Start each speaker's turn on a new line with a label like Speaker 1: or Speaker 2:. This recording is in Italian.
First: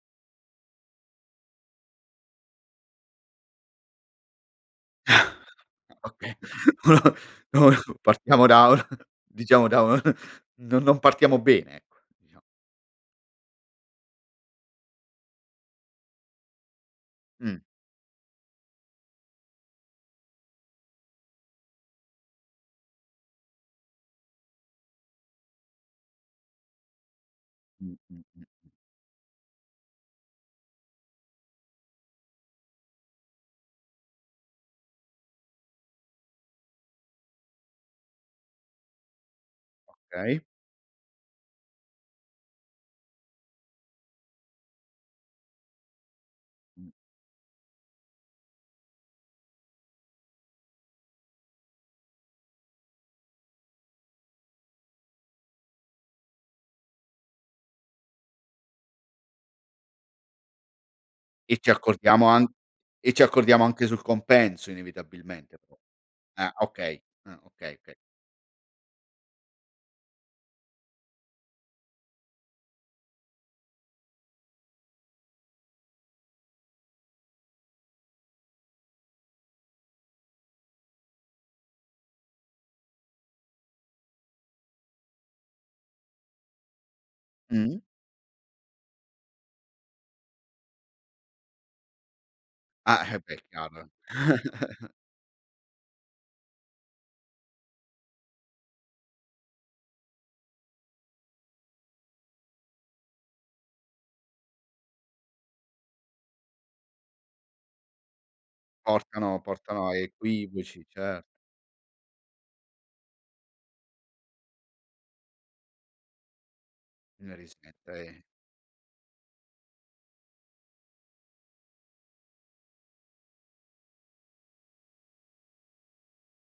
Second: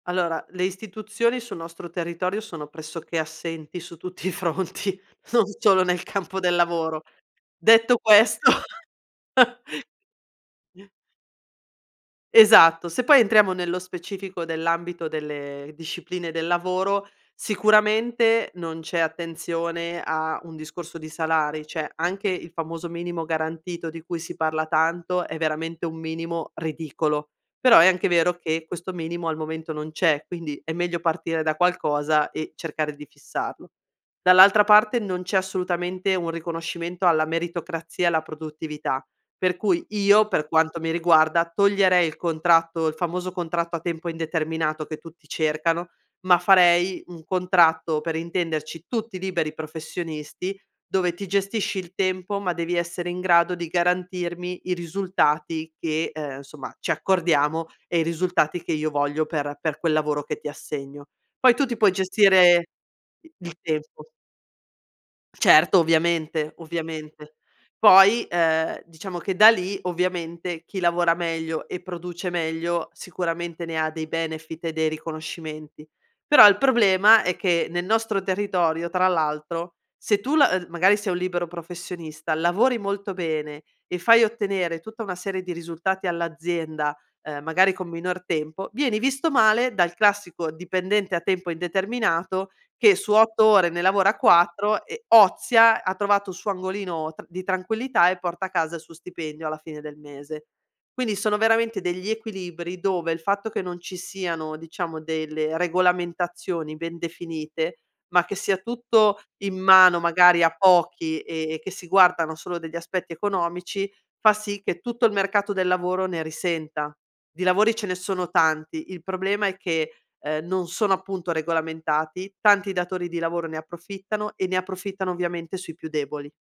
Speaker 1: Allora, le istituzioni, sul nostro territorio, sono pressoché assenti, su tutti i fronti, non solo nel
Speaker 2: Okay,
Speaker 1: campo del lavoro. Detto
Speaker 2: [unintelligible] partiamo
Speaker 1: questo
Speaker 2: da un diciamo, da un non non partiamo bene, ecco, dicia
Speaker 1: Esatto, se poi entriamo nello specifico dell'ambito delle discipline del lavoro,
Speaker 2: Mh.
Speaker 1: sicuramente, non c'è attenzione a un discorso di salari, cioè, anche il famoso minimo garantito, di cui si parla tanto, è veramente un minimo ridicolo. Però, è
Speaker 2: Mh,
Speaker 1: anche
Speaker 2: mh,
Speaker 1: vero
Speaker 2: mh,
Speaker 1: che
Speaker 2: mh.
Speaker 1: questo minimo al momento non c'è, quindi, è meglio partire da qualcosa e, cercare di fissarlo. Dall'altra parte, non c'è assolutamente un riconoscimento alla meritocrazia e alla produttività, per cui, io
Speaker 2: Okay.
Speaker 1: per quanto mi riguarda, toglierei il contratto il famoso contratto a tempo indeterminato, che tutti cercano, ma
Speaker 2: Mh.
Speaker 1: farei un contratto, per intenderci, tutti liberi professionisti, dove ti gestisci il tempo, ma devi essere in grado di garantirmi i risultati che uhm, insomma, ci accordiamo, e i risultati che io voglio per per quel lavoro che ti assegno. Poi
Speaker 2: E
Speaker 1: tu
Speaker 2: ci
Speaker 1: ti puoi
Speaker 2: accordiamo an
Speaker 1: gestire,
Speaker 2: e ci
Speaker 1: i il
Speaker 2: accordiamo anche sul
Speaker 1: tempo.
Speaker 2: compenso, inevitabilmente po
Speaker 1: Certo,
Speaker 2: Ah,
Speaker 1: ovviamente,
Speaker 2: okay
Speaker 1: ovviamente.
Speaker 2: ah, okay, okay.
Speaker 1: Poi, ehm, diciamo che da lì, ovviamente, chi lavora meglio, e produce meglio, sicuramente ne ha dei benefit e dei riconoscimenti. Però il problema, è che nel nostro territorio, tra l'altro, se tu la ehm, magari sei un libero professionista, lavori molto bene e fai ottenere tutta una serie di risultati all'azienda, uhm, magari
Speaker 2: Mh.
Speaker 1: con minor tempo, vieni visto male dal classico dipendente a tempo indeterminato, che
Speaker 2: Ah,
Speaker 1: su
Speaker 2: eh, beh!
Speaker 1: 8 ore
Speaker 2: Chiar
Speaker 1: ne lavora 4 e ozia, ha trovato il suo angolino tr di tranquillità, e porta a casa il suo stipendio alla fine del mese. Quindi, sono veramente degli equilibri dove, il fatto che non ci siano, diciamo, delle regolamentazioni ben definite, ma che sia tutto
Speaker 2: Portano
Speaker 1: in
Speaker 2: portano a
Speaker 1: mano, magari, a
Speaker 2: equivoci,
Speaker 1: pochi,
Speaker 2: cer
Speaker 1: e e che si guardano solo degli aspetti economici, fa sì che tutto il mercato del lavoro ne risenta.
Speaker 2: Ne
Speaker 1: Di lavori ce
Speaker 2: risenta,
Speaker 1: ne
Speaker 2: eh
Speaker 1: sono tanti, il problema è che, ehm, non sono appunto regolamentati, tanti datori di lavoro ne approfittano, e ne approfittano ovviamente sui più deboli.